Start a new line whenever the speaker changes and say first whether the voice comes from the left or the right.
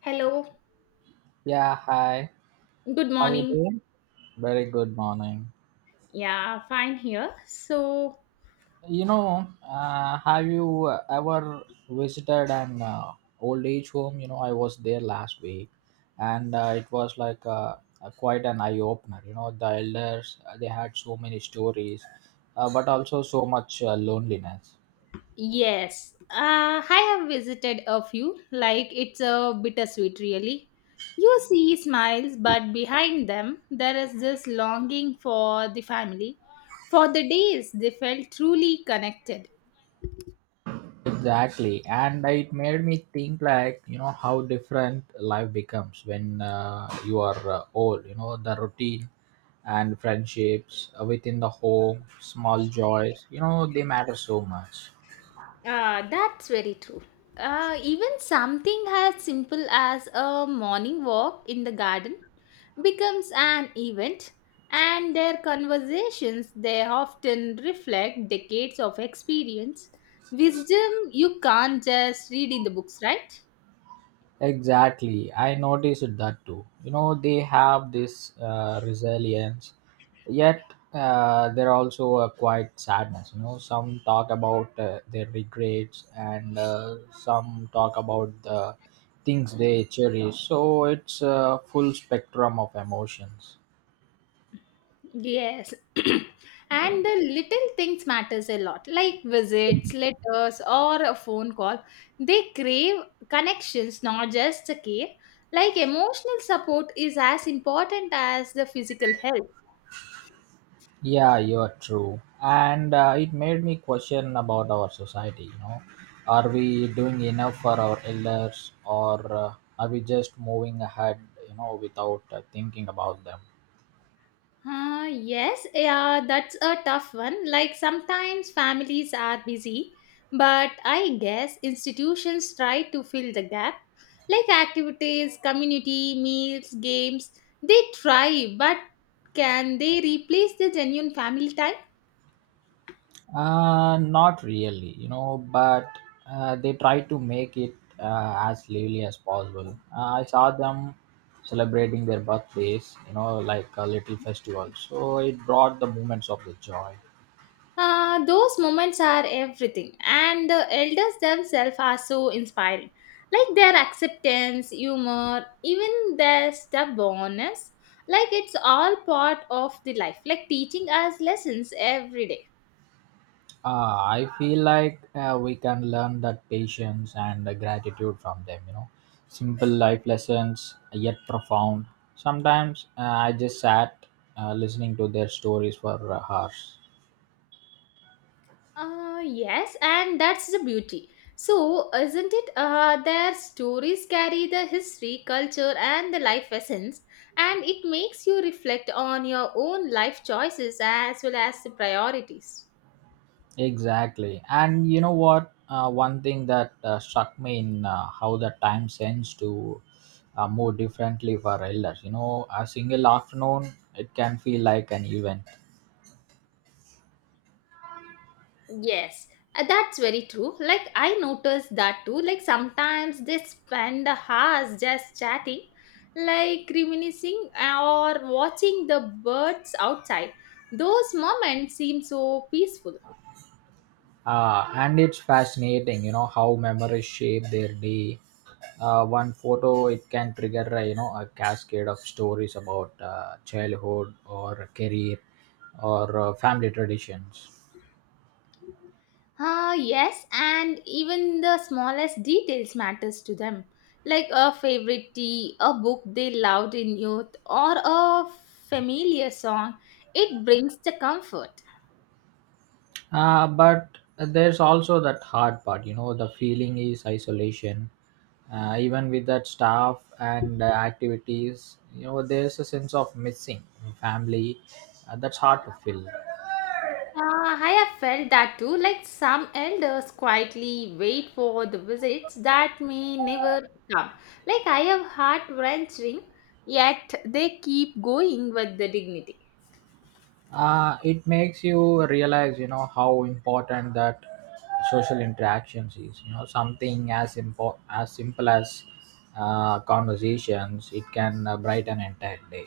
left: Hello,
right: Yeah, hi.
left: good
right: How you
left: morning.
right: doing? Very good morning.
left: Yeah, fine here. So,
right: You know, have you ever visited an old age home? You know, I was there last week, and it was like quite an eye opener. You know, the elders they had so many stories, but also so much loneliness.
left: yes, I have visited a few. Like, it's a bittersweet, really. You see smiles, but behind them, there is this longing for the family, for the days they felt truly connected.
right: Exactly, and it made me think, like, you know, how different life becomes when you are old. You know, the routine and friendships within the home, small joys, you know, they matter so much.
left: Ah, that's very true. Even something as simple as a morning walk in the garden becomes an event, and their conversations they often reflect decades of experience, wisdom you can't just read in the books, right?
right: Exactly, I noticed that too. You know, they have this resilience, yet they're also a quiet sadness. You know, some talk about their regrets, and some talk about the things they cherish. So it's a full spectrum of emotions.
left: Yes. And the little things matters a lot, like visits, letters, or a phone call. They crave connections, not just a care. Like emotional support is as important as the physical health.
right: Yeah, you're true. And it made me question about our society, you know. Are we doing enough for our elders, or are we just moving ahead, you know, without thinking about them?
left: Yes, yeah, that's a tough one. Like sometimes families are busy, but I guess institutions try to fill the gap. Like activities, community, meals, games, they try, but can they replace the genuine family time?
right: Not really, you know, but they try to make it as lively as possible. I saw them celebrating their birthdays, you know, like a little festival. So it brought the moments of the joy.
left: Those moments are everything, and the elders themselves are so inspiring. Like their acceptance, humor, even their stubbornness, like it's all part of the life, like teaching us lessons every day.
right: I feel like we can learn that patience and gratitude from them, you know. Simple life lessons, yet profound. Sometimes I just sat listening to their stories for hours.
left: Yes, and that's the beauty. So, isn't it? Their stories carry the history, culture, and the life lessons, and it makes you reflect on your own life choices as well as the priorities.
right: Exactly. And you know what? One thing that struck me in how the time sends to move differently for elders. You know, a single afternoon, it can feel like an event.
left: Yes, that's very true. Like I noticed that too. Like sometimes they spend hours just chatting, like reminiscing or watching the birds outside. Those moments seem so peaceful.
right: And it's fascinating, you know, how memories shape their day. One photo, it can trigger, you know, a cascade of stories about childhood or career or family traditions.
left: Ah, yes, and even the smallest details matters to them, like a favorite tea, a book they loved in youth, or a familiar song. It brings the comfort.
right: But there's also that hard part, you know, the feeling is isolation. Even with that staff and activities, you know, there's a sense of missing family that's hard to fill.
left: Uh, I have felt that too. Like some elders quietly wait for the visits that may never come. Like I have heart wrenching, yet they keep going with the dignity.
right: It makes you realize, you know, how important that social interactions is. You know, something as simple as conversations, it can brighten an entire day.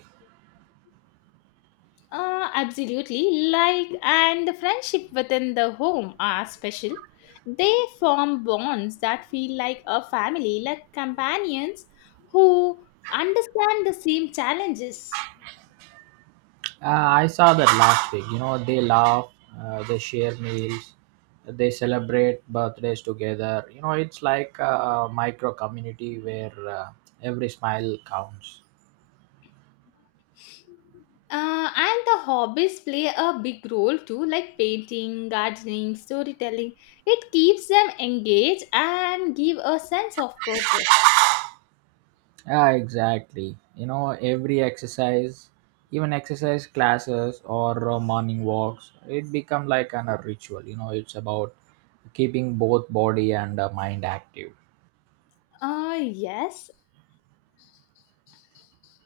left: Absolutely. Like, and the friendship within the home are special. They form bonds that feel like a family, like companions who understand the same challenges.
right: I saw that last week. You know, they laugh, they share meals, they celebrate birthdays together. You know, it's like a micro community where every smile counts.
left: And the hobbies play a big role too, like painting, gardening, storytelling. It keeps them engaged and give a sense of purpose.
right: Yeah, exactly. You know, every exercise, even exercise classes or morning walks, it become like an, a ritual. You know, it's about keeping both body and mind active.
left: Yes.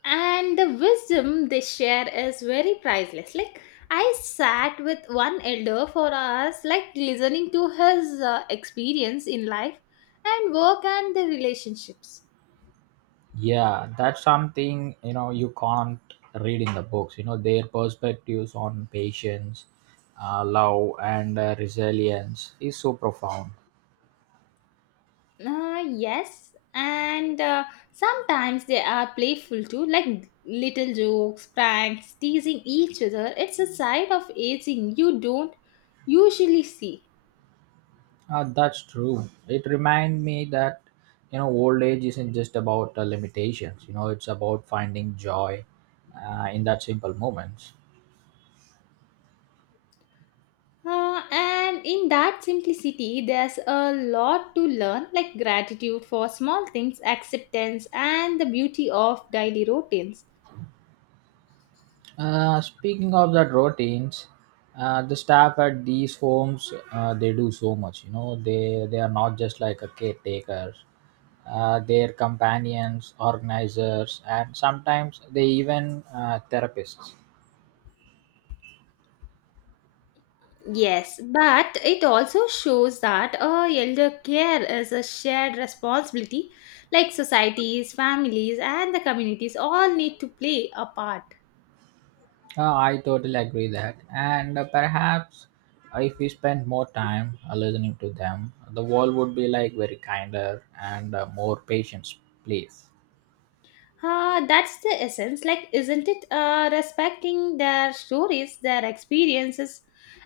left: And the wisdom they share is very priceless. Like I sat with one elder for hours, like listening to his experience in life and work and the relationships.
right: Yeah, that's something, you know, you can't read in the books. You know, their perspectives on patience, love, and resilience is so profound.
left: Yes, and sometimes they are playful too, like little jokes, pranks, teasing each other. It's a side of aging you don't usually see.
right: That's true. It reminds me that, you know, old age isn't just about limitations. You know, it's about finding joy in that simple moments.
left: And in that simplicity, there's a lot to learn, like gratitude for small things, acceptance, and the beauty of daily routines.
right: Speaking of that routines, the staff at these homes they do so much. You know, they are not just like a caretakers. Their companions, organizers, and sometimes they even therapists.
left: Yes, but it also shows that elder care is a shared responsibility, like societies, families, and the communities all need to play a part.
right: I totally agree that, and perhaps if we spend more time listening to them, the world would be like very kinder and more patience, please.
left: That's the essence, like, isn't it? Respecting their stories, their experiences,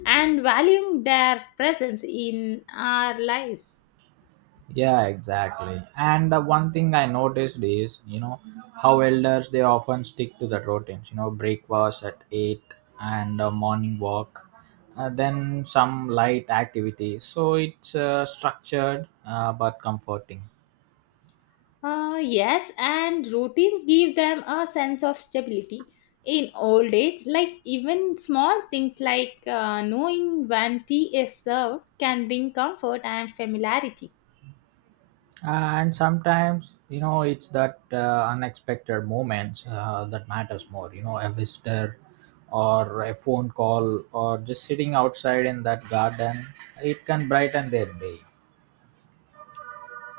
left: and valuing their presence in our lives.
right: Yeah, exactly. And the one thing I noticed is, you know, how elders they often stick to the routines. You know, breakfast at 8 and a morning walk, then some light activities. So it's structured but comforting.
left: Yes, and routines give them a sense of stability. In old age, like even small things like knowing when tea is served can bring comfort and familiarity.
right: And sometimes, you know, it's that unexpected moments that matters more. You know, a visitor or a phone call or just sitting outside in that garden, it can brighten their day.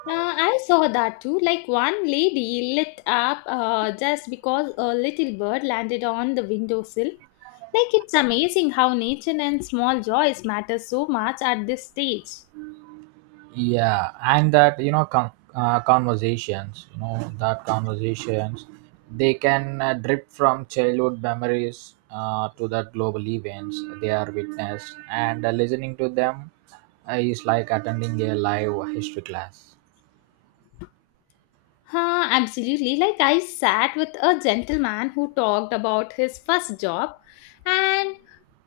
left: I saw that too. Like one lady lit up just because a little bird landed on the windowsill. Like it's amazing how nature and small joys matter so much at this stage.
right: Yeah, and that, you know, conversations, you know, that conversations, they can drip from childhood memories to the global events they are witnessed, and listening to them is like attending a live history class.
left: Huh, absolutely. Like I sat with a gentleman who talked about his first job and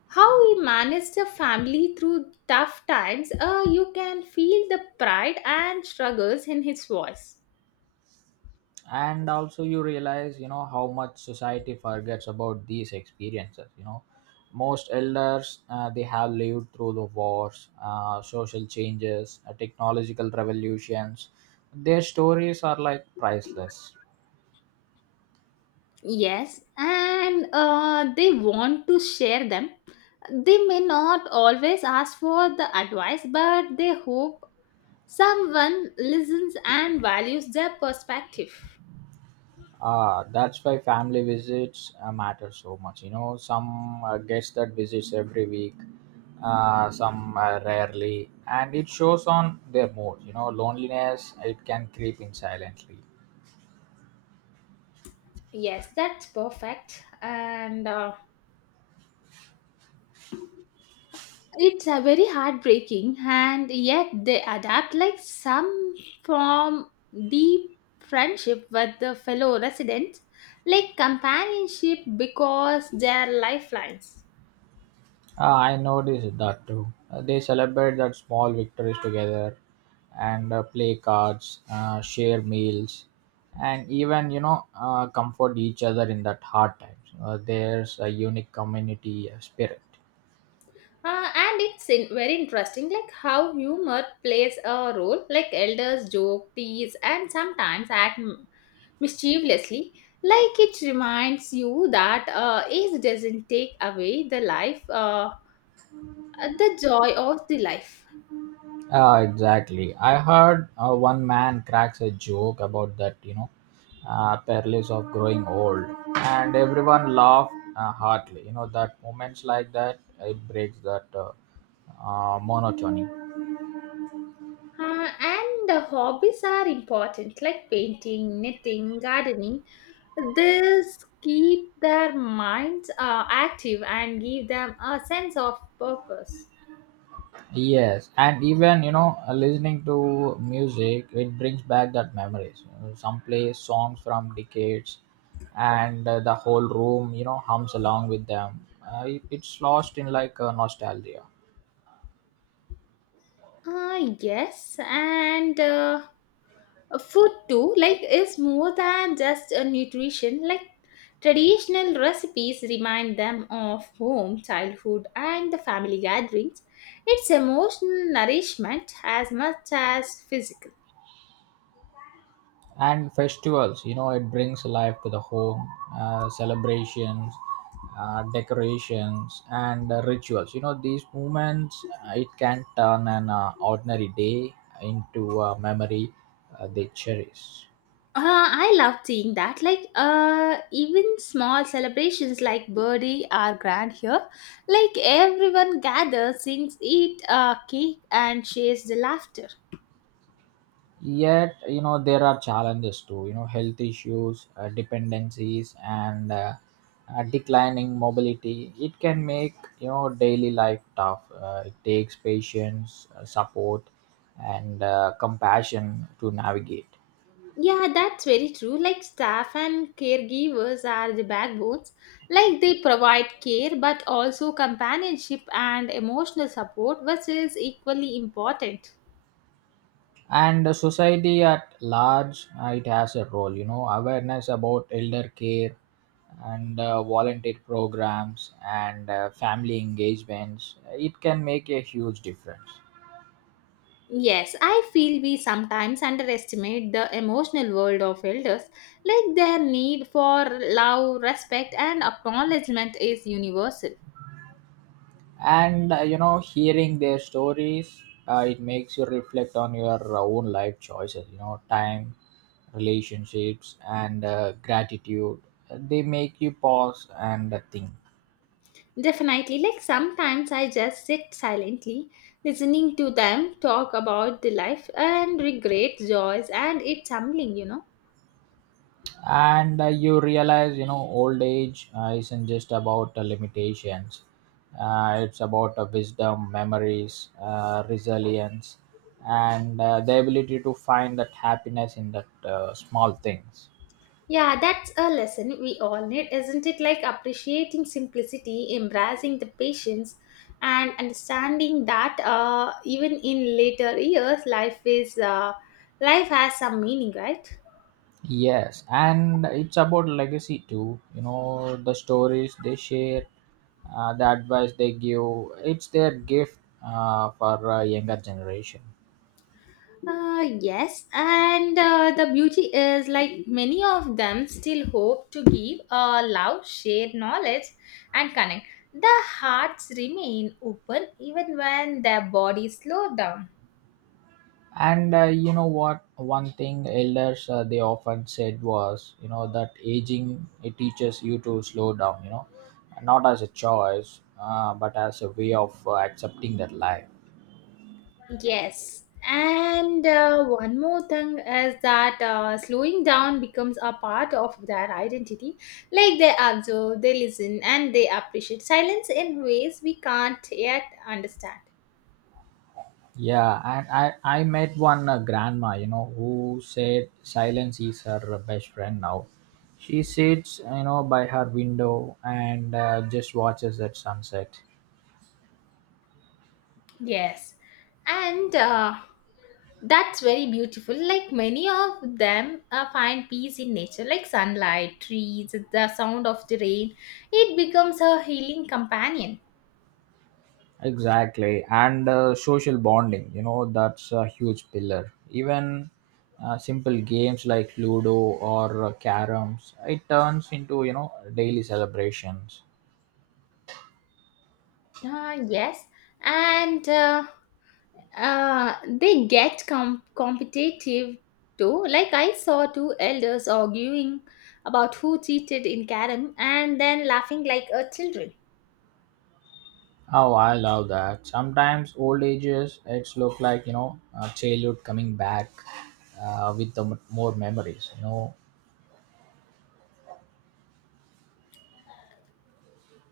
left: how he managed a family through tough times. You can feel the pride and struggles in his voice.
right: And also you realize, you know, how much society forgets about these experiences. You know, most elders they have lived through the wars, social changes, technological revolutions. Their stories are like priceless.
left: Yes, and they want to share them. They may not always ask for the advice, but they hope someone listens and values their perspective.
right: Ah, that's why family visits matter so much. You know, some guests that visits every week, some rarely, and it shows on their mood. You know, loneliness, it can creep in silently.
left: Yes, that's perfect. And it's a very heartbreaking, and yet they adapt, like some form deep friendship with the fellow residents, like companionship because they are lifelines.
right: Ah, I noticed that too. They celebrate that small victories together and play cards, share meals, and even, you know, comfort each other in that hard times. There's a unique community spirit.
left: And it's in, very interesting like how humor plays a role, like elders joke, tease, and sometimes act mischievously. Like it reminds you that age doesn't take away the life, the joy of the life.
right: Ah, exactly. I heard one man cracks a joke about that, you know, perils of growing old, and everyone laughed heartily. You know, that moments like that, it breaks that monotony.
left: And the hobbies are important, like painting, knitting, gardening. This keep their minds active and give them a sense of purpose.
right: Yes, and even, you know, listening to music, it brings back that memories. You know, some play songs from decades, and the whole room, you know, hums along with them. It's lost in like nostalgia.
left: Yes, and food too, like is more than just a nutrition. Like traditional recipes remind them of home, childhood, and the family gatherings. It's emotional nourishment as much as physical.
right: And festivals, you know, it brings life to the home, celebrations, decorations, and rituals. You know, these moments, it can turn an ordinary day into a memory they cherish.
left: I love seeing that. Like even small celebrations like birthday are grand here. Like everyone gathers, sings, eat cake, and shares the laughter.
right: Yet, you know, there are challenges too. You know, health issues, dependencies, and declining mobility, it can make, you know, daily life tough. It takes patience, support, and compassion to navigate.
left: Yeah, that's very true. Like staff and caregivers are the backbones. Like they provide care but also companionship and emotional support, which is equally important.
right: And the society at large, it has a role. You know, awareness about elder care and volunteer programs and family engagements, it can make a huge difference.
left: Yes, I feel we sometimes underestimate the emotional world of elders. Like their need for love, respect, and acknowledgement is universal.
right: And you know, hearing their stories, it makes you reflect on your own life choices. You know, time, relationships, and gratitude, they make you pause and think.
left: Definitely, like sometimes I just sit silently listening to them talk about the life and regret joys, and it's humbling.
right: And you realize, you know, old age isn't just about limitations. It's about wisdom, memories, resilience, and the ability to find that happiness in that small things.
left: Yeah, that's a lesson we all need, isn't it? Like appreciating simplicity, embracing the patience, and understanding that even in later years, life has some meaning, right?
right: Yes, and it's about legacy too. You know, the stories they share, the advice they give, it's their gift for younger generation.
left: Yes, and the beauty is like many of them still hope to give a love, share knowledge, and connect. The hearts remain open even when their bodies slow down.
right: And you know what? One thing elders they often said was, you know, that aging, it teaches you to slow down. You know, not as a choice, but as a way of accepting that life.
left: Yes, and one more thing is that slowing down becomes a part of their identity. Like they observe, they listen, and they appreciate silence in ways we can't yet understand.
right: Yeah, and I met one grandma, you know, who said silence is her best friend now. She sits, you know, by her window and just watches that sunset.
left: Yes, and that's very beautiful. Like many of them find peace in nature, like sunlight, trees, the sound of the rain. It becomes a healing companion.
right: Exactly. And social bonding, you know, that's a huge pillar. Even simple games like Ludo or caroms, it turns into, you know, daily celebrations.
left: Ah, yes. And they get competitive too. Like I saw two elders arguing about who cheated in Karam and then laughing like a children.
right: How I love that. Sometimes old ages, it's look like, you know, childhood coming back with the more memories, you know.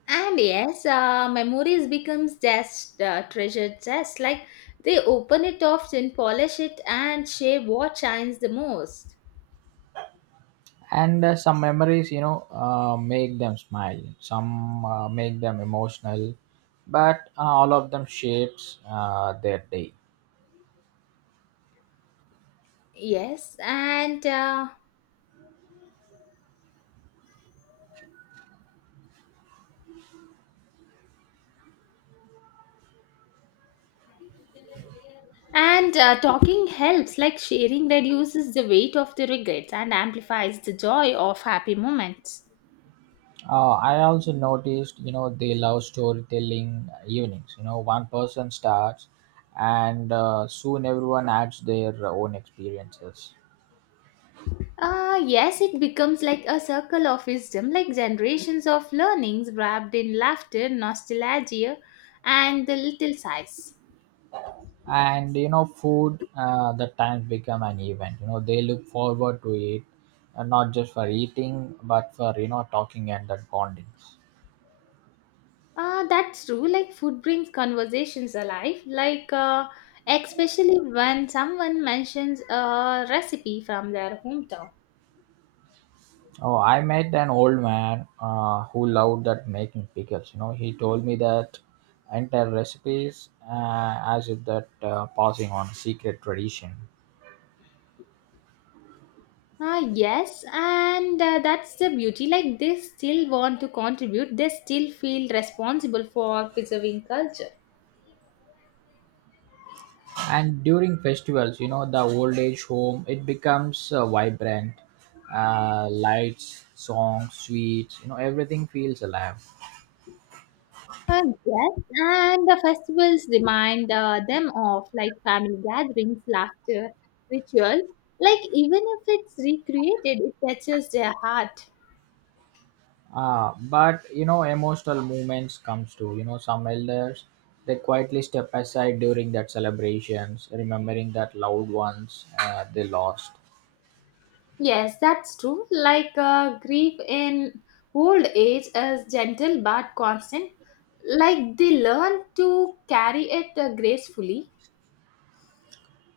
left: And yes, memories becomes just treasure chest. Like they open it often, polish it, and shape what shines the most.
right: And some memories, you know, make them smile. Some make them emotional, but all of them shapes their day.
left: Yes, and talking helps. Like sharing reduces the weight of the regrets and amplifies the joy of happy moments.
right: I also noticed, you know, they love storytelling evenings. You know, one person starts, and soon everyone adds their own experiences.
left: Yes, it becomes like a circle of wisdom, like generations of learnings wrapped in laughter, nostalgia, and the little sighs.
right: And you know, food, the times become an event. You know, they look forward to it, and not just for eating but for, you know, talking and that bonding.
left: That's true. Like food brings conversations alive. Like especially when someone mentions a recipe from their hometown.
right: Oh, I met an old man who loved that making pickles. You know, he told me that entire recipes as if that passing on secret tradition.
left: Ah, yes, and that's the beauty. Like they still want to contribute. They still feel responsible for preserving culture.
right: And during festivals, you know, the old age home, it becomes vibrant, lights, songs, sweets. You know, everything feels alive.
left: Yes, and the festivals remind them of like family gatherings, laughter, rituals. Like even if it's recreated, it touches their heart.
right: Ah, but you know, emotional moments comes to, you know, some elders. They quietly step aside during that celebrations, remembering that loved ones they lost.
left: Yes, that's true. Like grief in old age is gentle but constant. Like they learn to carry it gracefully.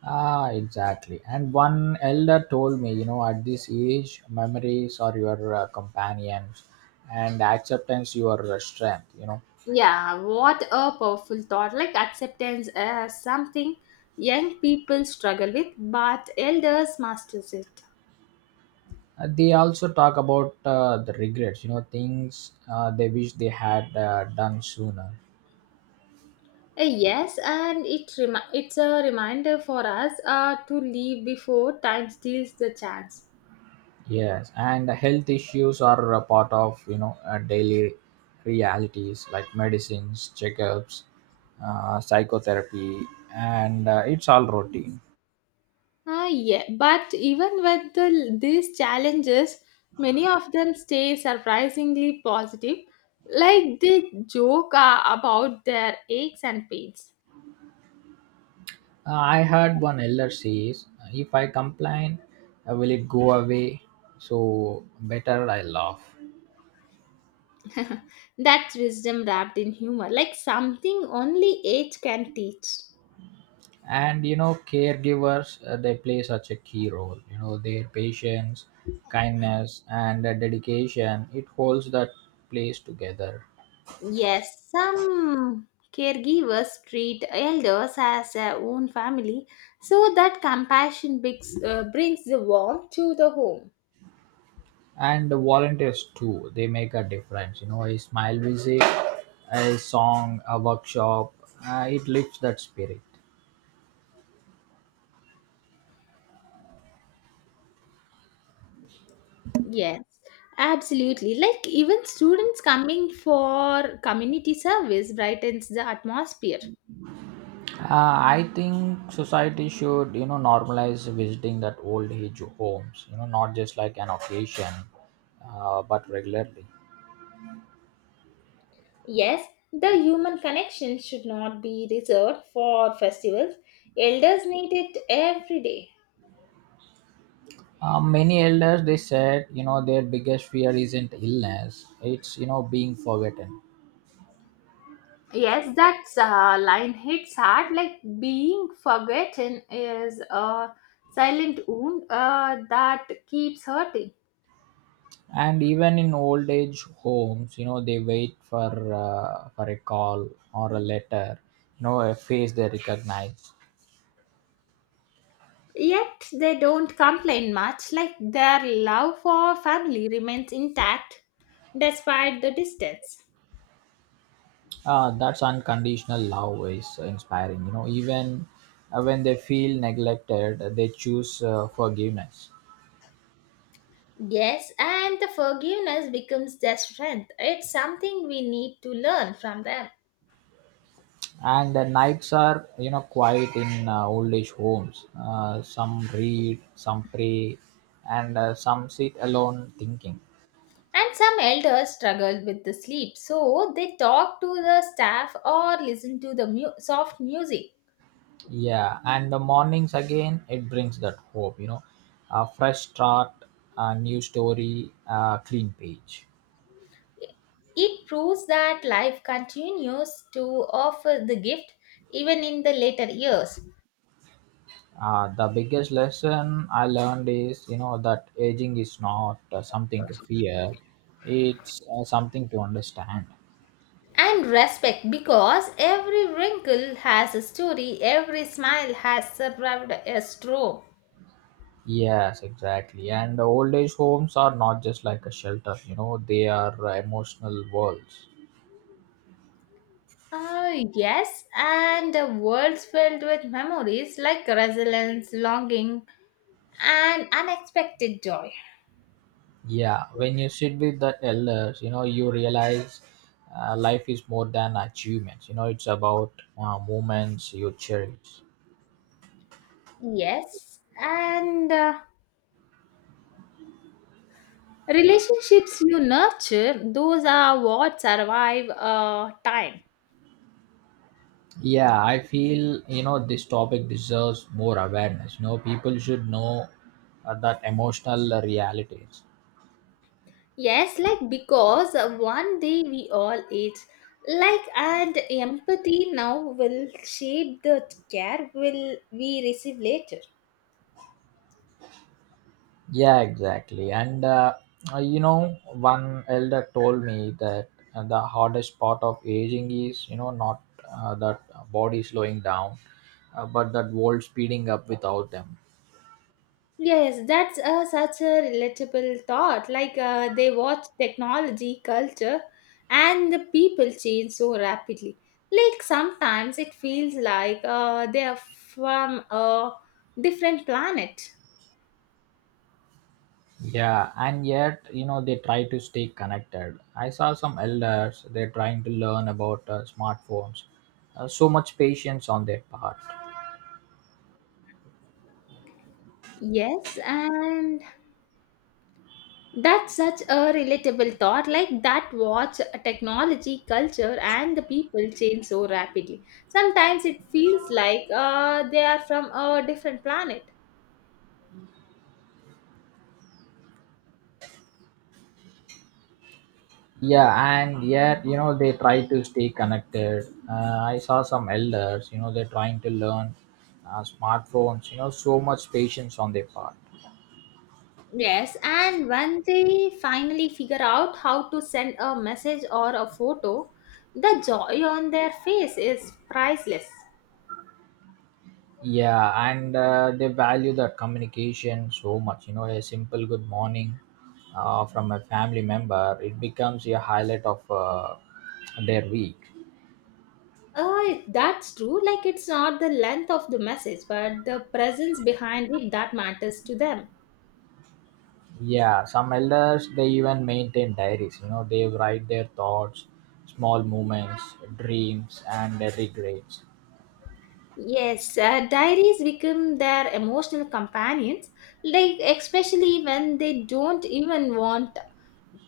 right: Ah, exactly. And one elder told me, you know, at this age, memories are your companions, and acceptance your strength. You know,
left: Yeah, what a powerful thought. Like acceptance is something young people struggle with, but elders masters it.
right: They also talk about the regrets. You know, things they wish they had done sooner.
left: Yes, and it's a reminder for us to leave before time steals the chance.
right: Yes, and health issues are a part of, you know, daily realities, like medicines, checkups, psychotherapy, and it's all routine.
left: Ah, yeah, but even with these challenges, many of them stay surprisingly positive, like they joke about their aches and pains.
right: I heard one elder says, "If I complain, will it go away? So better I laugh."
left: That's wisdom wrapped in humor, like something only age can teach.
right: And you know, caregivers they play such a key role. You know, their patience, kindness, and dedication, it holds that place together.
left: Yes, some caregivers treat elders as their own family, so that compassion brings the warmth to the home.
right: And the volunteers too, they make a difference. A smile, visit, a song, a workshop, it lifts that spirit.
left: Yes, absolutely. Like even students coming for community service brightens the atmosphere.
right: I think society should, normalize visiting that old age homes, not just like an occasion, but regularly.
left: Yes, the human connection should not be reserved for festivals. Elders need it every day.
right: Many elders, they said, their biggest fear isn't illness, it's, being forgotten.
left: Yes, that line hits hard. Like being forgotten is a silent wound that keeps hurting.
right: And even in old age homes, they wait for for a call or a letter, a face they recognize.
left: Yet they don't complain much. Like their love for family remains intact despite the distance.
right: That's unconditional love is inspiring, even when they feel neglected, they choose forgiveness.
left: Yes, and the forgiveness becomes their strength. It's something we need to learn from them.
right: And the nights are, quiet in old age homes. Some read, some pray, and some sit alone thinking.
left: And some elders struggle with the sleep, so they talk to the staff or listen to the soft music.
right: Yeah, and the mornings again, it brings that hope, a fresh start, a new story, a clean page.
left: It proves that life continues to offer the gift even in the later years.
right: The biggest lesson I learned is, that aging is not something to fear, it's something to understand.
left: And respect because every wrinkle has a story, every smile has survived a stroke.
right: Yes, exactly. And the old age homes are not just like a shelter, they are emotional worlds.
left: Ah, yes, and a world filled with memories, like resilience, longing, and unexpected joy.
right: Yeah, when you sit with the elders, you realize life is more than achievements, it's about moments you cherish.
left: Yes, and relationships you nurture, those are what survive time.
right: Yeah, I feel, this topic deserves more awareness. People should know that emotional realities.
left: Yes, like because one day we all age. Like and empathy now will shape the care will we receive later.
right: Yeah, exactly. And one elder told me that the hardest part of aging is, not that body slowing down, but that world speeding up without them.
left: Yes, that's such a relatable thought. Like they watch technology, culture, and the people change so rapidly. Like sometimes it feels like they are from a different planet.
right: Yeah, and yet, they try to stay connected. I saw some elders, they're trying to learn about smartphones. So much patience on their part.
left: Yes, and that's such a relatable thought, like that watch technology, culture, and the people change so rapidly. Sometimes it feels like they are from a different planet.
right: Yeah, and yet, they try to stay connected. I saw some elders, they're trying to learn smartphones, so much patience on their part.
left: Yes, and when they finally figure out how to send a message or a photo, the joy on their face is priceless.
right: Yeah, and they value that communication so much. You know, a simple good morning from a family member, it becomes a highlight of their week.
left: That's true, like it's not the length of the message, but the presence behind it that matters to them.
right: Yeah, some elders, they even maintain diaries. You know, they write their thoughts, small moments, dreams, and their regrets.
left: Yes, diaries become their emotional companions, like especially when they don't even want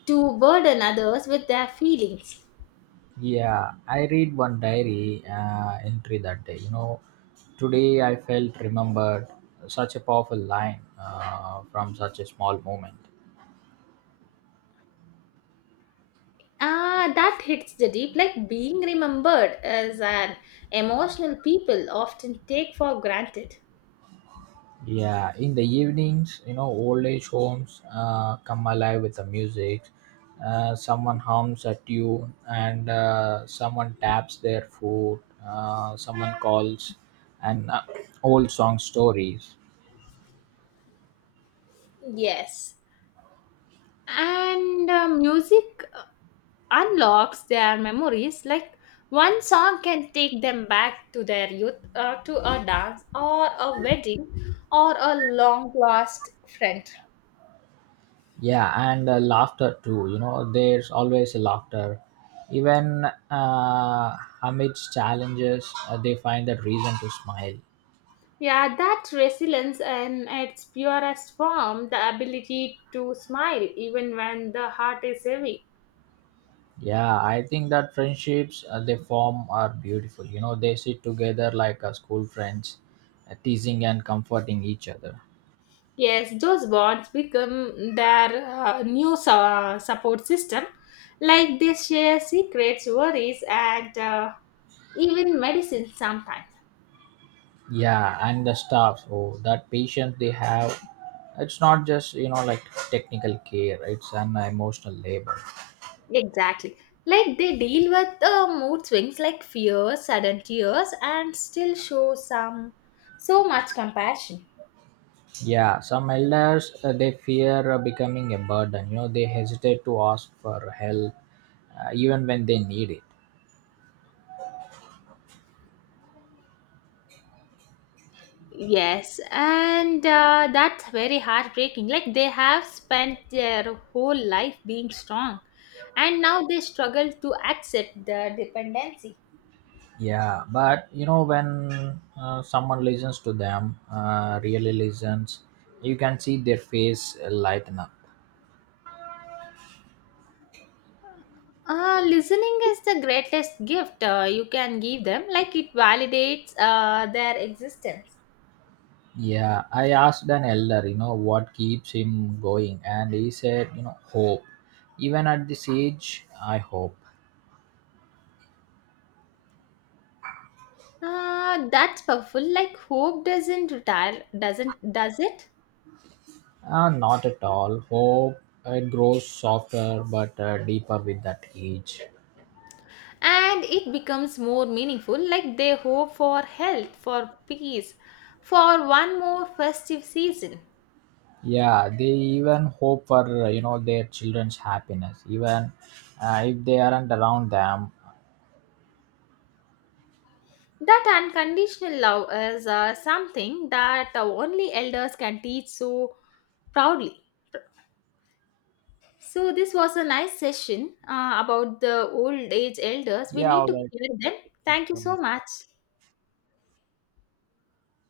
left: to burden others with their feelings.
right: Yeah, I read one diary entry that day. You know, today I felt remembered. Such a powerful line from such a small moment.
left: Ah, that hits the deep. Like being remembered as an emotional people often take for granted.
right: Yeah, in the evenings, old age homes come alive with the music. Someone hums a tune, and someone taps their foot. Someone calls, and old song stories.
left: Yes, and music uh, unlocks their memories, like one song can take them back to their youth, to a dance or a wedding or a long lost friend.
right: Yeah, and laughter too. You know, there's always laughter. Even amidst challenges, they find a reason to smile.
left: Yeah, that resilience in its purest form, the ability to smile even when the heart is heavy.
right: Yeah, I think that friendships they form are beautiful. You know, they sit together like school friends, teasing and comforting each other.
left: Yes, those bonds become their new support system. Like they share secrets, worries, and even medicine sometimes.
right: Yeah, and the staff, oh, that patience they have, it's not just, like technical care; it's an emotional labor.
left: Exactly. Like they deal with mood swings like fear, sudden tears, and still show some so much compassion.
right: Yeah, some elders they fear becoming a burden. You know, they hesitate to ask for help, even when they need it.
left: Yes, and that's very heartbreaking. Like they have spent their whole life being strong, and now they struggle to accept the dependency.
right: Yeah, but when someone listens to them, really listens, you can see their face lighten up.
left: Listening is the greatest gift you can give them. Like it validates their existence.
right: Yeah, I asked an elder, what keeps him going, and he said, hope. Even at this age, I hope.
left: Ah, that's powerful. Like hope doesn't retire, doesn't does it?
right: Not at all, hope, it grows softer but deeper with that age.
left: And it becomes more meaningful. Like they hope for health, for peace, for one more festive season.
right: Yeah, they even hope for, their children's happiness, even if they aren't around them.
left: That unconditional love is something that only elders can teach so proudly. So this was a nice session about the old age elders. We
right: Yeah,
left: need to
right: all.
left: hear them. Thank you so
right: So
left: much.